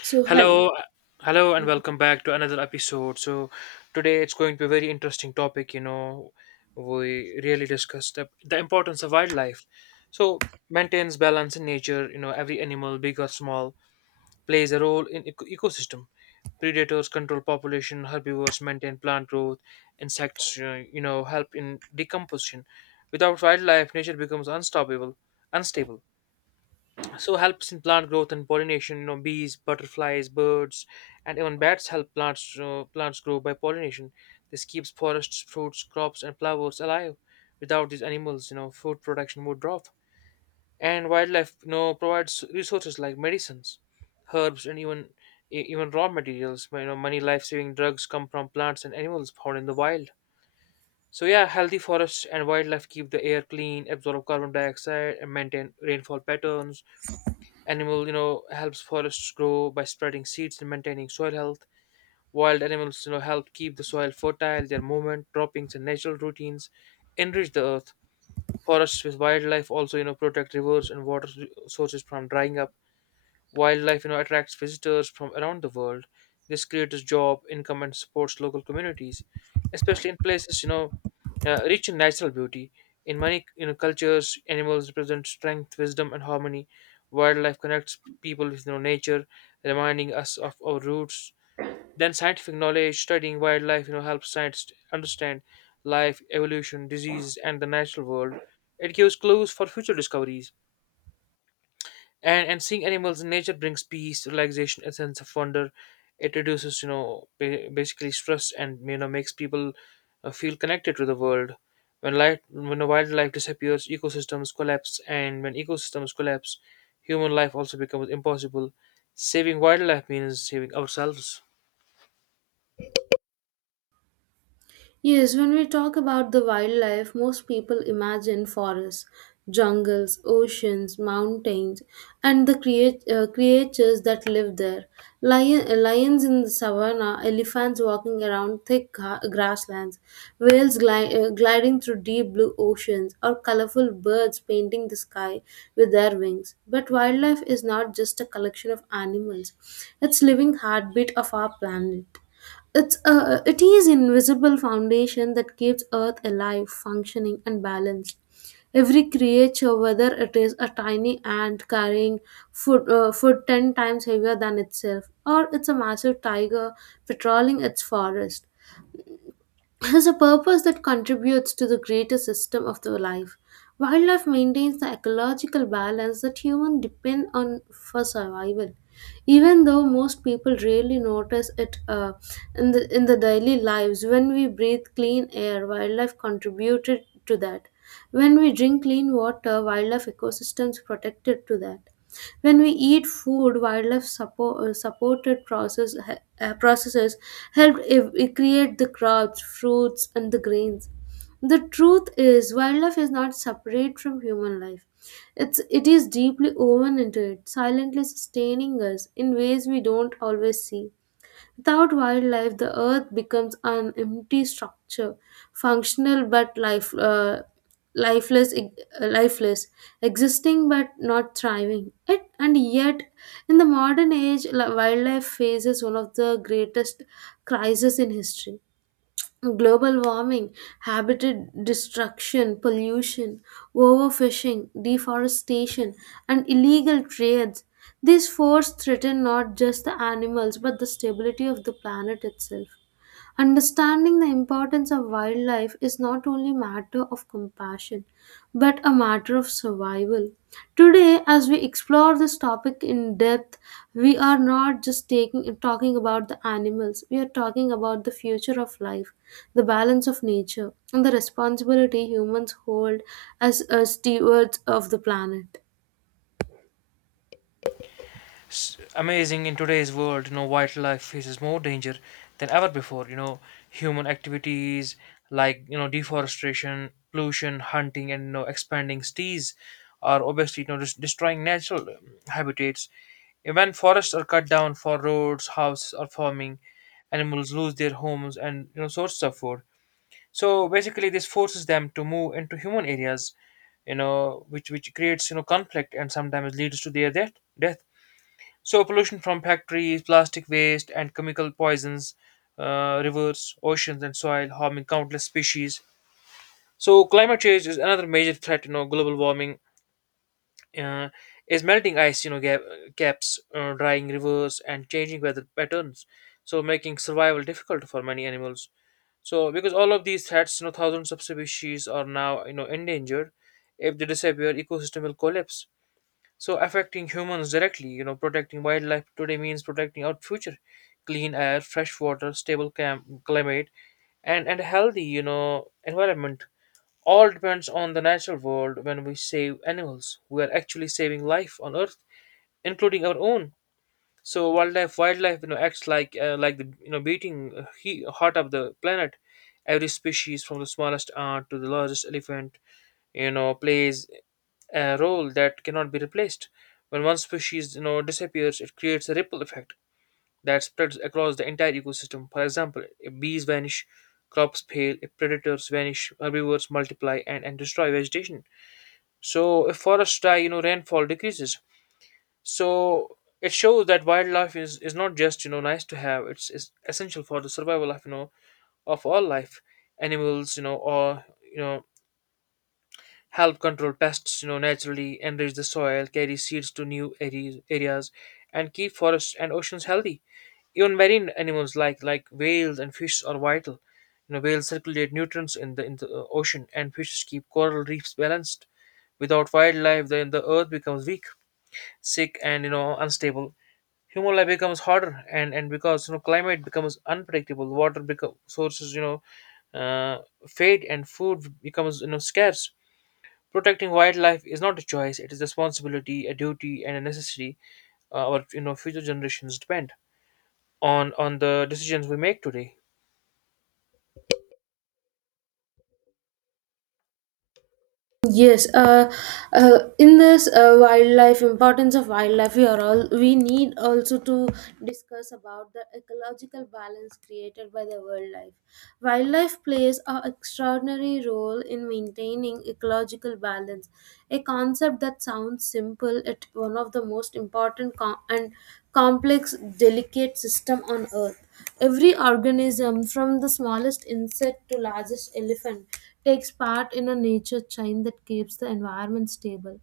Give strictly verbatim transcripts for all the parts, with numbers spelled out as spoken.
So, Hello, hello. uh, hello, and welcome back to another episode. So today it's going to be a very interesting topic. You know, we really discussed the, the importance of wildlife. So maintains balance in nature. You know, every animal, big or small, plays a role in eco- ecosystem. Predators control population. Herbivores maintain plant growth. Insects, uh, you know, help in decomposition. Without wildlife, nature becomes unstoppable, unstable, so helps in plant growth and pollination. You know, bees, butterflies, birds, and even bats help plants uh, plants grow by pollination. This keeps forests, fruits, crops, and flowers alive. Without these animals, you know, food production would drop. And wildlife, you know, provides resources like medicines, herbs, and even e- even raw materials. You know, many life-saving drugs come from plants and animals found in the wild. So yeah, healthy forests and wildlife keep the air clean, absorb carbon dioxide, and maintain rainfall patterns. Animal, you know, helps forests grow by spreading seeds and maintaining soil health. Wild animals, you know, help keep the soil fertile. Their movement, droppings, and natural routines enrich the earth. Forests with wildlife also, you know, protect rivers and water sources from drying up. Wildlife, you know, attracts visitors from around the world. This creates job, income, and supports local communities, especially in places, you know, uh, rich in natural beauty. In many, you know, cultures, animals represent strength, wisdom, and harmony. Wildlife connects p- people with, you know, nature, reminding us of our roots. Then scientific knowledge, studying wildlife, you know, helps scientists understand life, evolution, disease, and the natural world. It gives clues for future discoveries, and and seeing animals in nature brings peace, relaxation, a sense of wonder. It reduces, you know, ba- basically stress, and you know, makes people uh, feel connected to the world. When life when the wildlife disappears, ecosystems collapse, and when ecosystems collapse, human life also becomes impossible. Saving wildlife means saving ourselves. Yes, when we talk about the wildlife, most people imagine forests, jungles, oceans, mountains, and the creat- uh, creatures that live there. Lion- uh, lions in the savannah, elephants walking around thick gra- grasslands, whales gli- uh, gliding through deep blue oceans, or colorful birds painting the sky with their wings. But wildlife is not just a collection of animals, it's living heartbeat of our planet. It's a, it is invisible foundation that keeps Earth alive, functioning, and balanced. Every creature, whether it is a tiny ant carrying food, uh, food ten times heavier than itself, or it's a massive tiger patrolling its forest, has a purpose that contributes to the greater system of the life. Wildlife maintains the ecological balance that humans depend on for survival. Even though most people rarely notice it uh, in, the, in the daily lives, when we breathe clean air, wildlife contributed to that. When we drink clean water, wildlife ecosystems protected to that. When we eat food, wildlife support, supported process, uh, processes help ev- create the crops, fruits, and the grains. The truth is, wildlife is not separate from human life. It's, it is deeply woven into it, silently sustaining us in ways we don't always see. Without wildlife, the earth becomes an empty structure, functional but life, uh, lifeless, e, uh, lifeless, existing but not thriving. It, and yet, in the modern age, li- wildlife faces one of the greatest crises in history: global warming, habitat destruction, pollution, overfishing, deforestation, and illegal trades. These forces threaten not just the animals but the stability of the planet itself. Understanding the importance of wildlife is not only a matter of compassion, but a matter of survival. Today, as we explore this topic in depth, we are not just taking, talking about the animals, we are talking about the future of life, the balance of nature, and the responsibility humans hold as uh, stewards of the planet. S- amazing. In today's world, you know, wildlife faces more danger than ever before. You know, human activities like, you know, deforestation, pollution, hunting, and, you know, expanding cities are obviously, you know, des- destroying natural um, habitats. When forests are cut down for roads, houses, or farming, animals lose their homes and, you know, sources of food. So basically this forces them to move into human areas, you know, which which creates, you know, conflict, and sometimes leads to their death death So pollution from factories, plastic waste, and chemical poisons, uh, rivers, oceans, and soil, harming countless species. So climate change is another major threat. You know, global warming uh, is melting ice. You know, gap, caps, uh, drying rivers, and changing weather patterns, so making survival difficult for many animals. So because all of these threats, you know, thousands of species are now, you know, endangered. If they disappear, ecosystem will collapse, so affecting humans directly. You know, protecting wildlife today means protecting our future. Clean air, fresh water, stable cam- climate, and and healthy, you know, environment, all depends on the natural world. When we save animals, we are actually saving life on earth, including our own. So wildlife wildlife, you know, acts like uh, like the, you know, beating, uh, he- heart of the planet. Every species, from the smallest ant to the largest elephant, you know, plays a role that cannot be replaced. When one species, you know, disappears, it creates a ripple effect that spreads across the entire ecosystem. For example, if bees vanish, crops fail. If predators vanish, herbivores multiply and, and destroy vegetation. So if forests die, you know, rainfall decreases. So it shows that wildlife is, is not just, you know, nice to have. It's, it's essential for the survival of, you know, of all life. Animals, you know, or you know, help control pests. You know, naturally enrich the soil, carry seeds to new areas areas, and keep forests and oceans healthy. Even marine animals like like whales and fish are vital. You know, whales circulate nutrients in the in the uh, ocean, and fishes keep coral reefs balanced. Without wildlife, then the earth becomes weak, sick, and, you know, unstable. Human life becomes harder, and and because, you know, climate becomes unpredictable, water become sources, you know uh, fade, and food becomes, you know, scarce. Protecting wildlife is not a choice; it is a responsibility, a duty, and a necessity. Uh, our you know future generations depend on on the decisions we make today. Yes, uh, uh, in this uh, wildlife importance of wildlife, we are all we need also to discuss about the ecological balance created by the wildlife. Wildlife plays an extraordinary role in maintaining ecological balance, a concept that sounds simple yet one of the most important com- and complex, delicate system on Earth. Every organism, from the smallest insect to largest elephant, takes part in a nature chain that keeps the environment stable.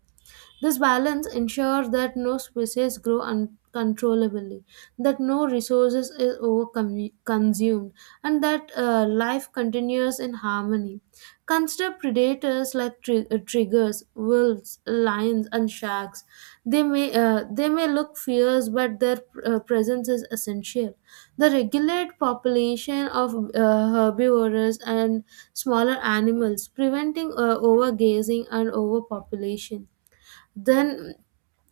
This balance ensures that no species grow uncontrollably, that no resources is over-consumed, and that uh, life continues in harmony. Consider predators like tri- uh, triggers, wolves, lions, and sharks. They may uh, they may look fierce, but their uh, presence is essential. The regulate population of uh, herbivores and smaller animals, preventing uh, overgazing and overpopulation. Then,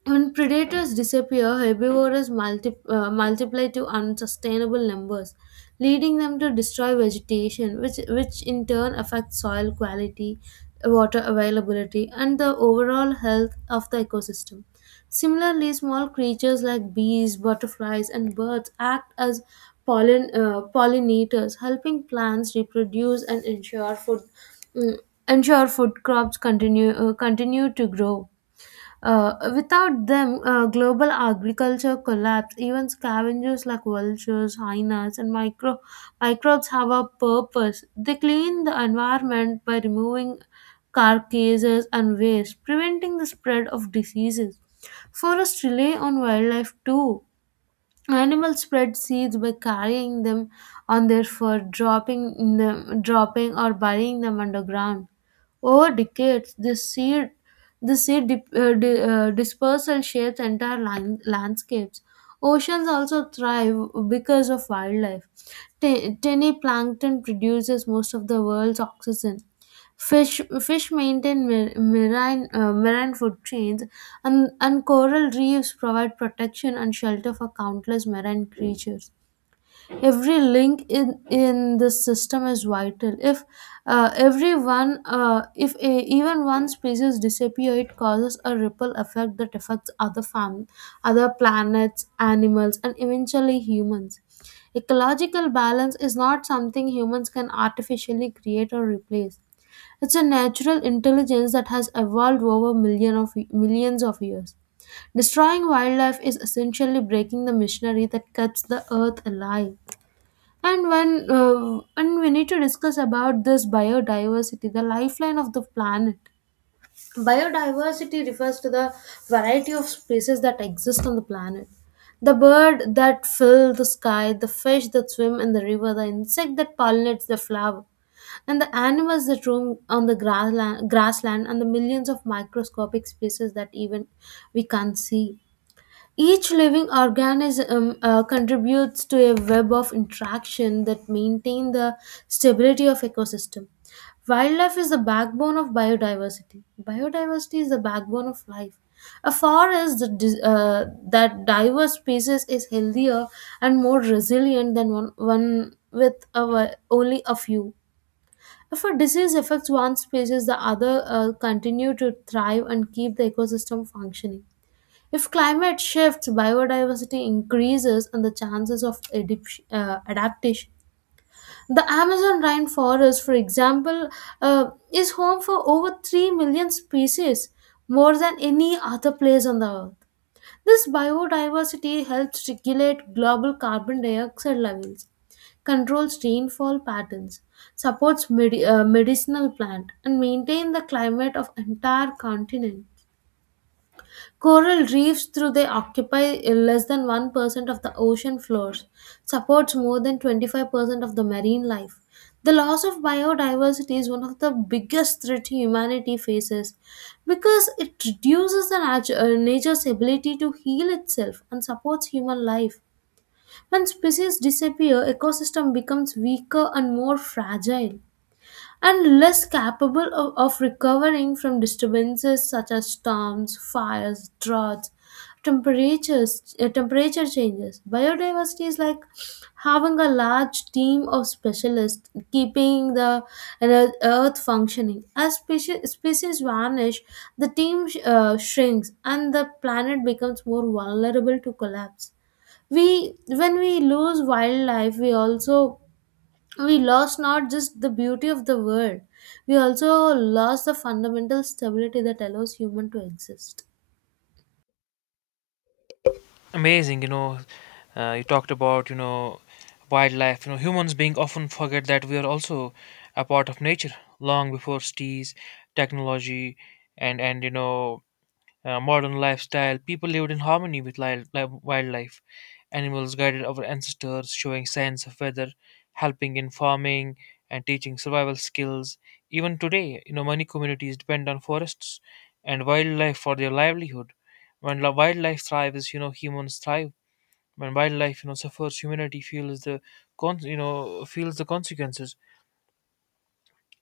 when predators disappear, herbivores multi- uh, multiply to unsustainable numbers, leading them to destroy vegetation, which, which in turn affects soil quality, water availability, and the overall health of the ecosystem. Similarly, small creatures like bees, butterflies, and birds act as pollin- uh, pollinators, helping plants reproduce and ensure food, mm, ensure food crops continue uh, continue to grow. Uh, without them, uh, global agriculture collapsed. Even scavengers like vultures, hyenas, and micro- microbes have a purpose. They clean the environment by removing carcasses and waste, preventing the spread of diseases. Forests rely on wildlife too. Animals spread seeds by carrying them on their fur, dropping in them, dropping or burying them underground. Over decades, this seed, this seed dip, uh, di, uh, dispersal shapes entire land, landscapes. Oceans also thrive because of wildlife. T- tiny plankton produces most of the world's oxygen. Fish, fish maintain mar- marine, uh, marine food chains and, and coral reefs provide protection and shelter for countless marine creatures. Every link in, in this system is vital. If uh, everyone, uh, if a, even one species disappears, it causes a ripple effect that affects other fam- other planets, animals, and eventually humans. Ecological balance is not something humans can artificially create or replace. It's a natural intelligence that has evolved over million of, millions of years. Destroying wildlife is essentially breaking the machinery that keeps the earth alive. And when, uh, and we need to discuss about this biodiversity, the lifeline of the planet. Biodiversity refers to the variety of species that exist on the planet. The bird that fill the sky, the fish that swim in the river, the insect that pollinates the flower, and the animals that roam on the grassland, grassland and the millions of microscopic species that even we can't see. Each living organism uh, contributes to a web of interaction that maintain the stability of ecosystem. Wildlife is the backbone of biodiversity. Biodiversity is the backbone of life. A forest that, dis- uh, that diverse species is healthier and more resilient than one, one with a, only a few. If a disease affects one species, the other uh, continue to thrive and keep the ecosystem functioning. If climate shifts, biodiversity increases, and the chances of adip- uh, adaptation. The Amazon rainforest, for example, uh, is home for over three million species, more than any other place on the earth. This biodiversity helps regulate global carbon dioxide levels, controls rainfall patterns, supports medi- uh, medicinal plant, and maintain the climate of entire continent. Coral reefs though they occupy uh, less than one percent of the ocean floors, supports more than twenty-five percent of the marine life. The loss of biodiversity is one of the biggest threat humanity faces because it reduces the nat- uh, nature's ability to heal itself and supports human life. When species disappear, ecosystem becomes weaker and more fragile and less capable of, of recovering from disturbances such as storms, fires, droughts, temperatures, uh, temperature changes. Biodiversity is like having a large team of specialists keeping the earth earth functioning. As species, species vanish, the team sh- uh, shrinks and the planet becomes more vulnerable to collapse. We, when we lose wildlife, we also we lost not just the beauty of the world, we also lost the fundamental stability that allows human to exist. Amazing, you know. Uh, you talked about, you know, wildlife. You know, humans being often forget that we are also a part of nature. Long before cities, technology, and and you know uh, modern lifestyle, people lived in harmony with li- li- wildlife. Animals guided our ancestors, showing signs of weather, helping in farming, and teaching survival skills. Even today, you know, many communities depend on forests and wildlife for their livelihood. When li- wildlife thrives, you know, humans thrive. When wildlife, you know, suffers, humanity feels the, con- you know, feels the consequences,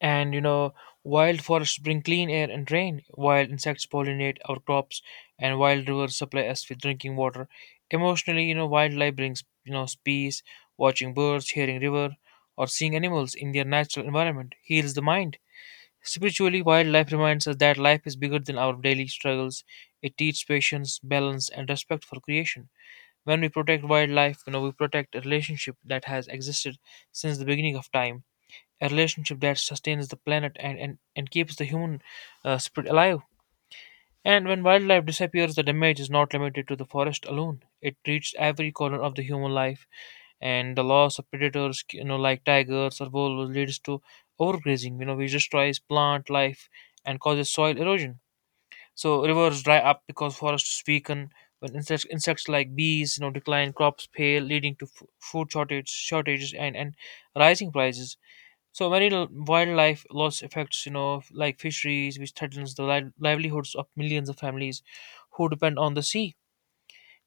and you know, wild forests bring clean air and rain. Wild insects pollinate our crops, and wild rivers supply us with drinking water. Emotionally, you know, wildlife brings, you know, peace. Watching birds, hearing river, or seeing animals in their natural environment heals the mind. Spiritually, wildlife reminds us that life is bigger than our daily struggles. It teaches patience, balance, and respect for creation. When we protect wildlife, you know, we protect a relationship that has existed since the beginning of time, a relationship that sustains the planet, and, and, and keeps the human, uh, spirit alive. And when wildlife disappears, the damage is not limited to the forest alone. It reaches every corner of the human life. And the loss of predators, you know, like tigers or wolves, leads to overgrazing, you know, which destroys plant life and causes soil erosion. So rivers dry up because forests weaken. When insects, insects like bees, you know, decline, crops fail, leading to f- food shortage, shortages, and, and rising prices. So many l- wildlife loss affects, you know, like fisheries, which threatens the li- livelihoods of millions of families who depend on the sea.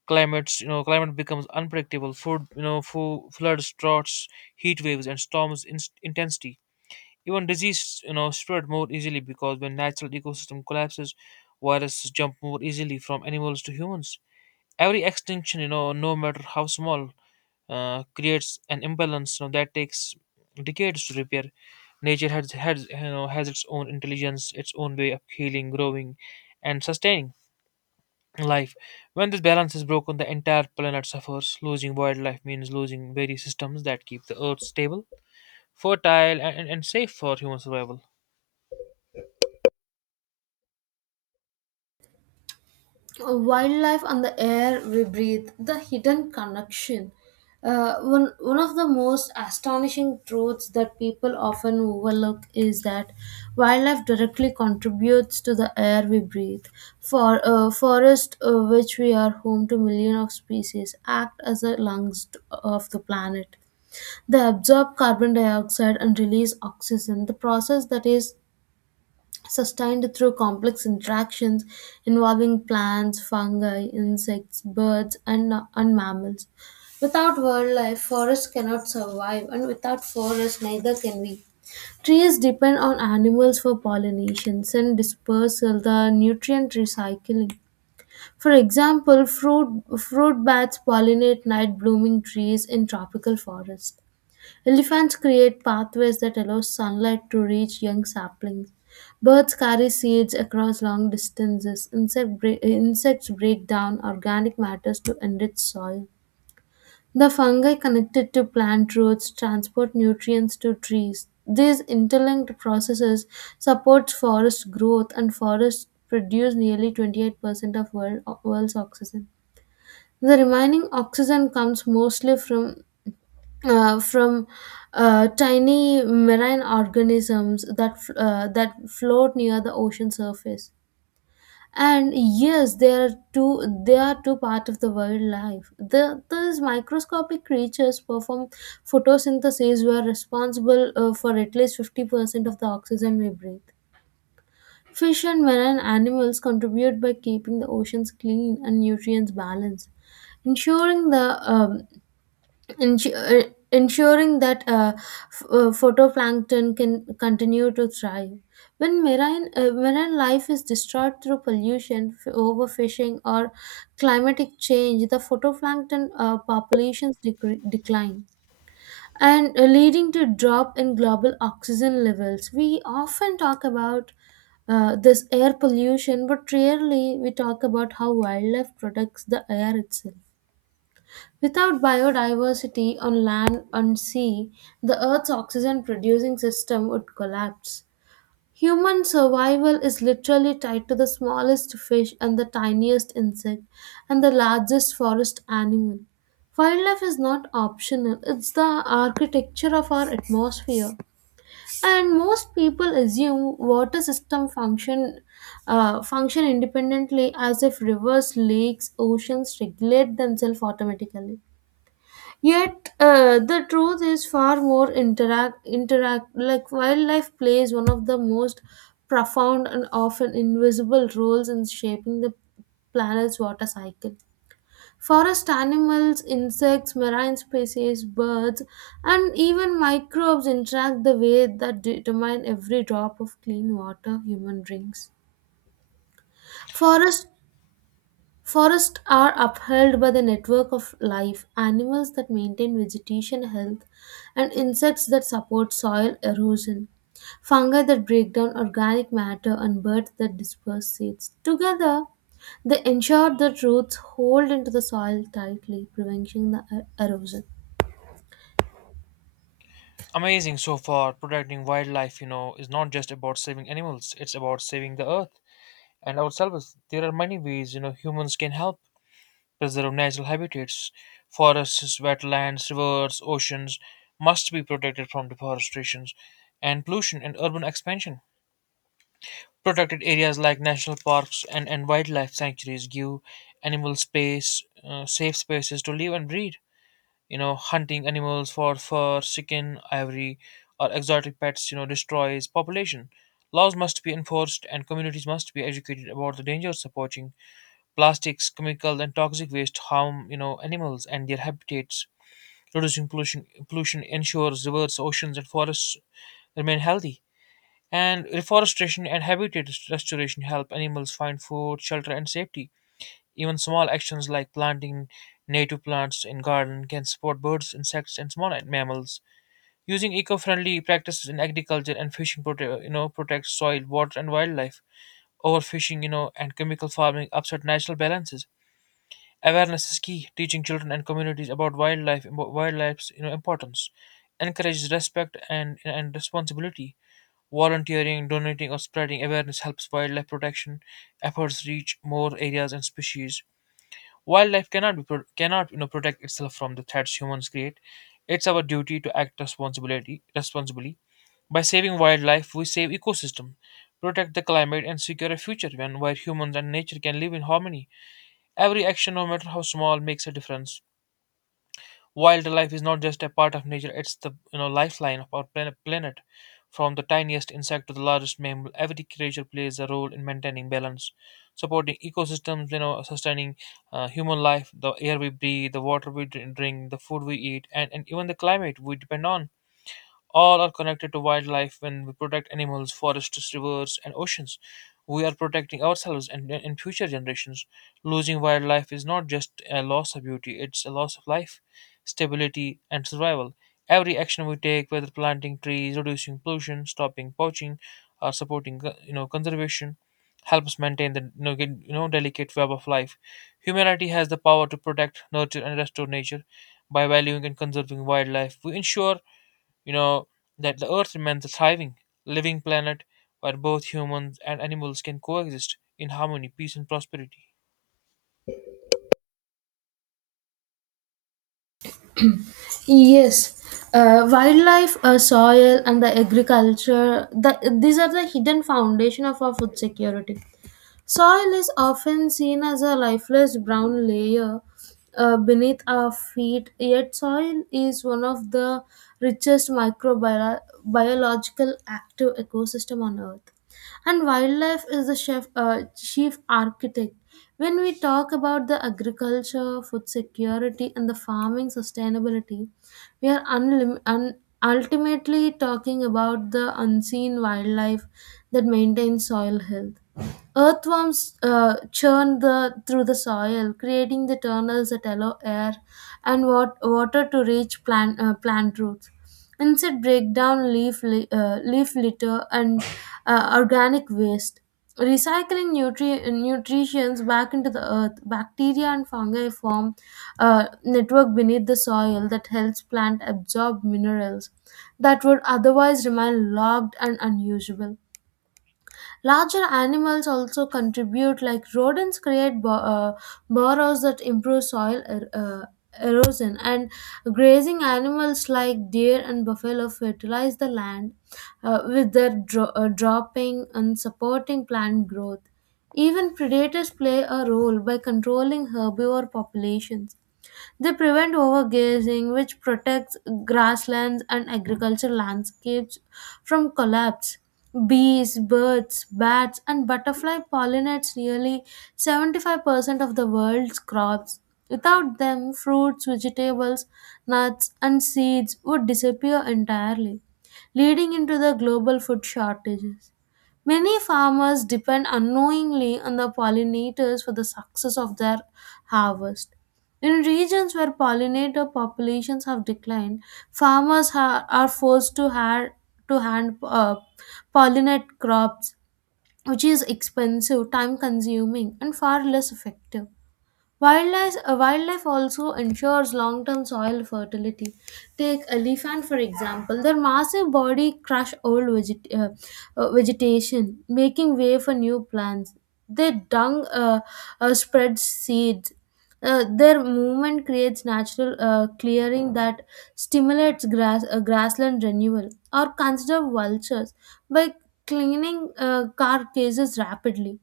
Climates, you know, climate becomes unpredictable. Food, you know, fo- floods, droughts, heat waves, and storms in- intensity. Even disease, you know, spread more easily, because when natural ecosystem collapses, viruses jump more easily from animals to humans. Every extinction, you know, no matter how small, uh, creates an imbalance, you know, that takes decades to repair. Nature has has you know has its own intelligence, its own way of healing, growing, and sustaining life. When this balance is broken, the entire planet suffers. Losing wildlife means losing various systems that keep the Earth stable, fertile, and, and and safe for human survival. Uh, wildlife and the air we breathe, the hidden connection. Uh, one, one of the most astonishing truths that people often overlook is that wildlife directly contributes to the air we breathe. For uh, forest, uh, which we are home to millions of species, act as the lungs of the planet. They absorb carbon dioxide and release oxygen, the process that is sustained through complex interactions involving plants, fungi, insects, birds, and, and mammals. Without wildlife, forests cannot survive, and without forests, neither can we. Trees depend on animals for pollination and dispersal, the nutrient recycling. For example, fruit, fruit bats pollinate night blooming trees in tropical forests. Elephants create pathways that allow sunlight to reach young saplings. Birds carry seeds across long distances. Insect bre- insects break down organic matters to enrich soil. The fungi connected to plant roots transport nutrients to trees. These interlinked processes support forest growth and forests produce nearly twenty-eight percent of world, world's oxygen. The remaining oxygen comes mostly from uh, from uh, tiny marine organisms that f- uh, that float near the ocean surface. And yes, they are too they are too part of the wildlife. The, these microscopic creatures perform photosynthesis, were responsible uh, for at least fifty percent of the oxygen we breathe. Fish and marine animals contribute by keeping the oceans clean and nutrients balanced, ensuring the um, ensu- uh, ensuring that uh, f- uh, photoplankton can continue to thrive. When marine, uh, marine life is destroyed through pollution, f- overfishing, or climatic change, the photoplankton uh, populations decre- decline and uh, leading to drop in global oxygen levels. We often talk about uh, this air pollution, but rarely we talk about how wildlife protects the air itself. Without biodiversity on land and sea, the Earth's oxygen producing system would collapse. Human survival is literally tied to the smallest fish and the tiniest insect and the largest forest animal. Wildlife is not optional, it's the architecture of our atmosphere. And most people assume water system function uh, function independently as if rivers, lakes, oceans regulate themselves automatically. Yet uh, the truth is far more interact interact like wildlife plays one of the most profound and often invisible roles in shaping the planet's water cycle. Forest animals, insects, marine species, birds, and even microbes interact the way that determine every drop of clean water human drinks. Forest Forests are upheld by the network of life, animals that maintain vegetation health, and insects that support soil erosion, fungi that break down organic matter, and birds that disperse seeds. Together, they ensure that roots hold into the soil tightly, preventing the er- erosion. Amazing so far. Protecting wildlife, you know, is not just about saving animals; it's about saving the Earth and ourselves. There are many ways, you know, humans can help preserve natural habitats. Forests, wetlands, rivers, oceans must be protected from deforestation and pollution and urban expansion. Protected areas like national parks, and, and wildlife sanctuaries, give animal space, uh, safe spaces to live and breed. You know, hunting animals for fur, skin, ivory, or exotic pets, you know, destroys population. Laws must be enforced and communities must be educated about the dangers of poaching. Plastics, chemical, and toxic waste harm, you know, animals and their habitats. Reducing pollution pollution ensures rivers, oceans, and forests remain healthy. And reforestation and habitat restoration help animals find food, shelter, and safety. Even small actions like planting native plants in garden can support birds, insects, and small mammals. Using eco-friendly practices in agriculture and fishing, prote- you know, protects soil, water, and wildlife. Overfishing, you know, and chemical farming upset natural balances. Awareness is key. Teaching children and communities about wildlife, impo- wildlife's, you know, importance, encourages respect and and responsibility. Volunteering, donating, or spreading awareness helps wildlife protection efforts reach more areas and species. Wildlife cannot be pro- cannot you know protect itself from the threats humans create. It's our duty to act responsibility responsibly. By saving wildlife, we save ecosystem, protect the climate, and secure a future when where humans and nature can live in harmony. Every action, no matter how small, makes a difference. Wildlife is not just a part of nature; it's the, you know, lifeline of our planet. planet. From the tiniest insect to the largest mammal, every creature plays a role in maintaining balance, supporting ecosystems. You know, sustaining uh, human life, the air we breathe, the water we dr- drink, the food we eat, and, and even the climate we depend on. All are connected to wildlife. When we protect animals, forests, rivers, and oceans, we are protecting ourselves and, and future generations. Losing wildlife is not just a loss of beauty, it's a loss of life, stability, and survival. Every action we take, whether planting trees, reducing pollution, stopping poaching, or supporting uh, you know conservation, helps maintain the you know, get- you know delicate web of life. Humanity has the power to protect, nurture, and restore nature. By valuing and conserving wildlife, we ensure you know that the earth remains a thriving living planet where both humans and animals can coexist in harmony, peace, and prosperity. Yes, uh, wildlife, uh, soil, and the agriculture. The, these are the hidden foundation of our food security. Soil is often seen as a lifeless brown layer uh, beneath our feet, yet, soil is one of the richest microbiological active ecosystem on earth. And wildlife is the chef, uh, chief architect. When we talk about the agriculture, food security, and the farming sustainability, we are unlim- un- ultimately talking about the unseen wildlife that maintains soil health. Earthworms uh, churn the through the soil, creating the tunnels that allow air and wat- water to reach plant uh, plant roots. Insect break down leaf li- uh, leaf litter and uh, organic waste, recycling nutri- nutrients back into the earth. Bacteria and fungi form a network beneath the soil that helps plant absorb minerals that would otherwise remain locked and unusable. Larger animals also contribute, like rodents create bo- uh, burrows that improve soil er- uh, erosion, and grazing animals like deer and buffalo fertilize the land uh, with their dro- uh, dropping and supporting plant growth. Even predators play a role by controlling herbivore populations. They prevent overgrazing, which protects grasslands and agricultural landscapes from collapse. Bees, birds, bats, and butterfly pollinates nearly seventy-five percent of the world's crops. Without them, fruits, vegetables, nuts, and seeds would disappear entirely, leading into the global food shortages. Many farmers depend unknowingly on the pollinators for the success of their harvest. In regions where pollinator populations have declined, farmers ha- are forced to, ha- to hand uh, pollinate crops, which is expensive, time consuming, and far less effective. Wildlife, uh, wildlife also ensures long term soil fertility. Take elephant for example. Their massive body crush old veget- uh, uh, vegetation, making way for new plants. Their dung uh, uh, spreads seeds. Uh, their movement creates natural uh, clearing that stimulates grass uh, grassland renewal. Or consider vultures by cleaning uh, carcasses rapidly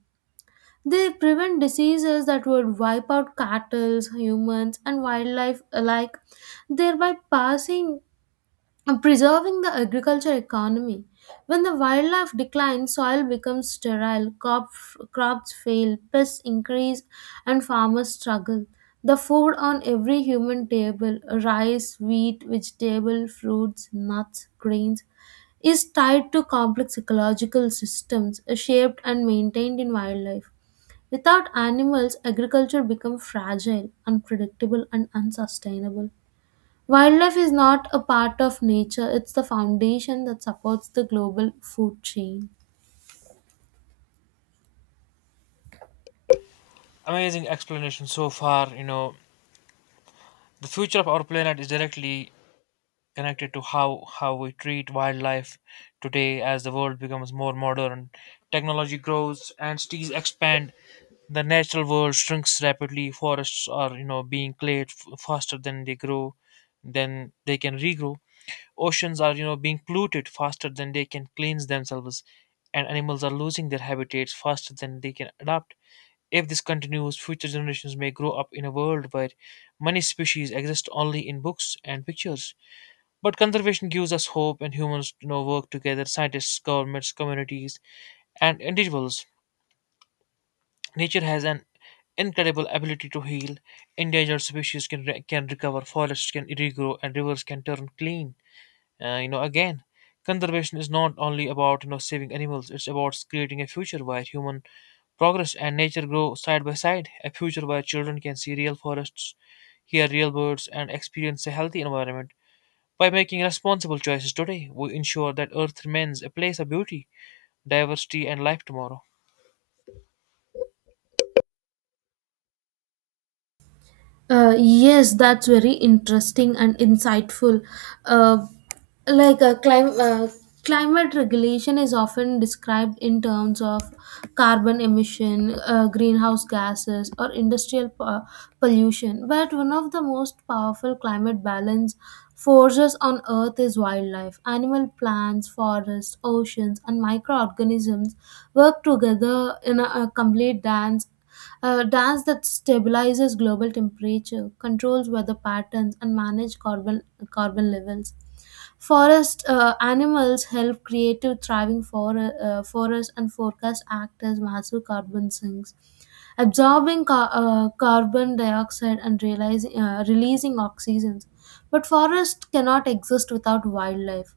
they prevent diseases that would wipe out cattle, humans, and wildlife alike, thereby passing and preserving the agriculture economy. When the wildlife declines, soil becomes sterile, crop, crops fail, pests increase, and farmers struggle. The food on every human table rice, wheat, vegetable, fruits, nuts, grains is tied to complex ecological systems uh, shaped and maintained in wildlife. Without animals, agriculture becomes fragile, unpredictable, and unsustainable. Wildlife is not a part of nature, it's the foundation that supports the global food chain. Amazing explanation so far. You know the future of our planet is directly connected to how how we treat wildlife today. As the world becomes more modern, technology grows and cities expand, the natural world shrinks rapidly. Forests are you know being cleared f- faster than they grow, than they can regrow Oceans are you know being polluted faster than they can cleanse themselves, and animals are losing their habitats faster than they can adapt. If this continues, future generations may grow up in a world where many species exist only in books and pictures. But conservation gives us hope, and humans you know work together: scientists, governments, communities, and individuals. Nature has an incredible ability to heal. Endangered species can, re- can recover, forests can regrow, and rivers can turn clean uh, you know, again. Conservation is not only about you know saving animals; it's about creating a future where human progress and nature grow side by side. A future where children can see real forests, hear real birds, and experience a healthy environment. By making responsible choices today, we ensure that Earth remains a place of beauty, diversity, and life tomorrow. Uh, yes, that's very interesting and insightful. Uh, like, uh, clim- uh, climate regulation is often described in terms of carbon emission, uh, greenhouse gases, or industrial po- pollution. But one of the most powerful climate balance forces on Earth is wildlife. Animal, plants, forests, oceans, and microorganisms work together in a a complete dance a dance that stabilizes global temperature, controls weather patterns, and manages carbon, carbon levels. Forest uh, animals help creative thriving for, uh, forests and forecast act as massive carbon sinks absorbing ca- uh, carbon dioxide and realizing, uh, releasing oxygens. But forests cannot exist without wildlife.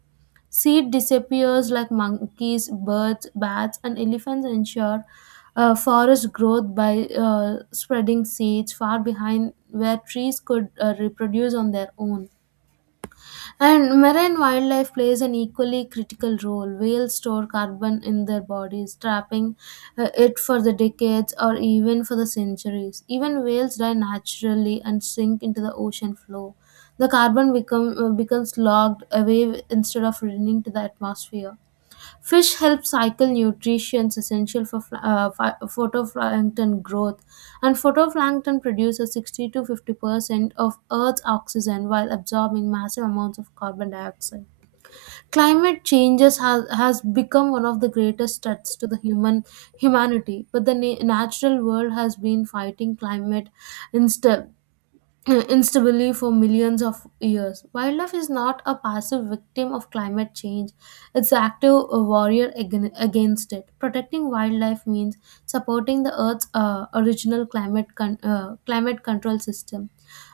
Seed disappears like monkeys, birds, bats, and elephants ensure uh, forest growth by uh, spreading seeds far behind where trees could uh, reproduce on their own. And marine wildlife plays an equally critical role. Whales store carbon in their bodies, trapping uh, it for the decades or even for the centuries. Even whales die naturally and sink into the ocean floor. The carbon become, uh, becomes locked away instead of returning to the atmosphere. Fish help cycle nutrients essential for fla- uh, phy- phytoplankton growth, and phytoplankton produces sixty to fifty percent of Earth's oxygen while absorbing massive amounts of carbon dioxide. Climate changes has, has become one of the greatest threats to the human humanity, but the na- natural world has been fighting climate instead Instability for millions of years. Wildlife is not a passive victim of climate change, it's an active warrior ag- against it. Protecting wildlife means supporting the Earth's uh, original climate, con- uh, climate control system.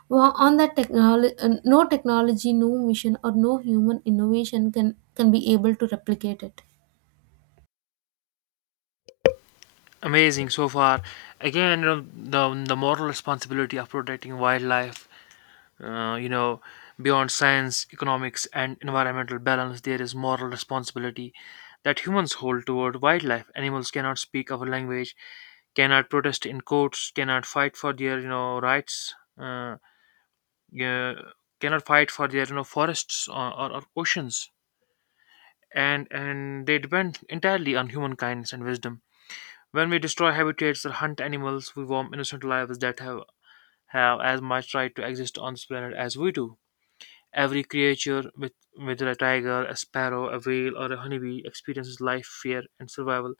Well, on that technology, no technology, no mission, or no human innovation can, can be able to replicate it. Amazing so far. Again, you know, the the moral responsibility of protecting wildlife. Uh, you know, Beyond science, economics, and environmental balance, there is moral responsibility that humans hold toward wildlife. Animals cannot speak our language, cannot protest in courts, cannot fight for their you know rights, uh, yeah, cannot fight for their you know forests or, or, or oceans, and and they depend entirely on human kindness and wisdom. When we destroy habitats or hunt animals, we warm innocent lives that have have as much right to exist on this planet as we do. Every creature, with, whether a tiger, a sparrow, a whale, or a honeybee, experiences life, fear, and survival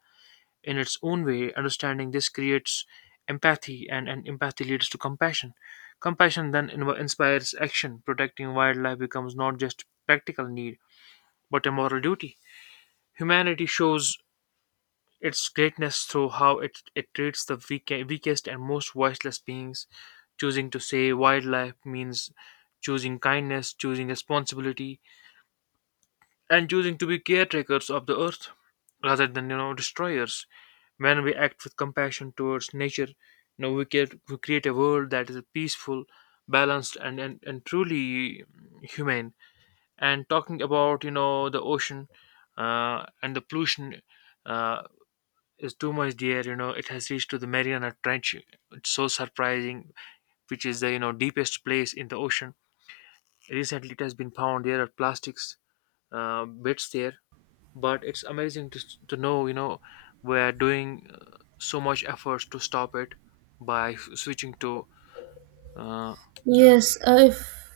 in its own way. Understanding this creates empathy, and, and empathy leads to compassion. Compassion then inv- inspires action. Protecting wildlife becomes not just practical need, but a moral duty. Humanity shows its greatness through how it, it treats the weak, weakest and most voiceless beings. Choosing to save wildlife means choosing kindness, choosing responsibility, and choosing to be caretakers of the earth rather than you know destroyers. When we act with compassion towards nature, you know we create, we create a world that is peaceful, balanced, and, and and truly humane. And talking about you know the ocean uh, and the pollution, uh, is too much there, you know it has reached to the Mariana Trench. It's so surprising, which is the you know deepest place in the ocean. Recently it has been found there are plastics uh, bits there. But it's amazing to, s- to know, you know we're doing uh, so much efforts to stop it by s- switching to uh, Yes, uh, if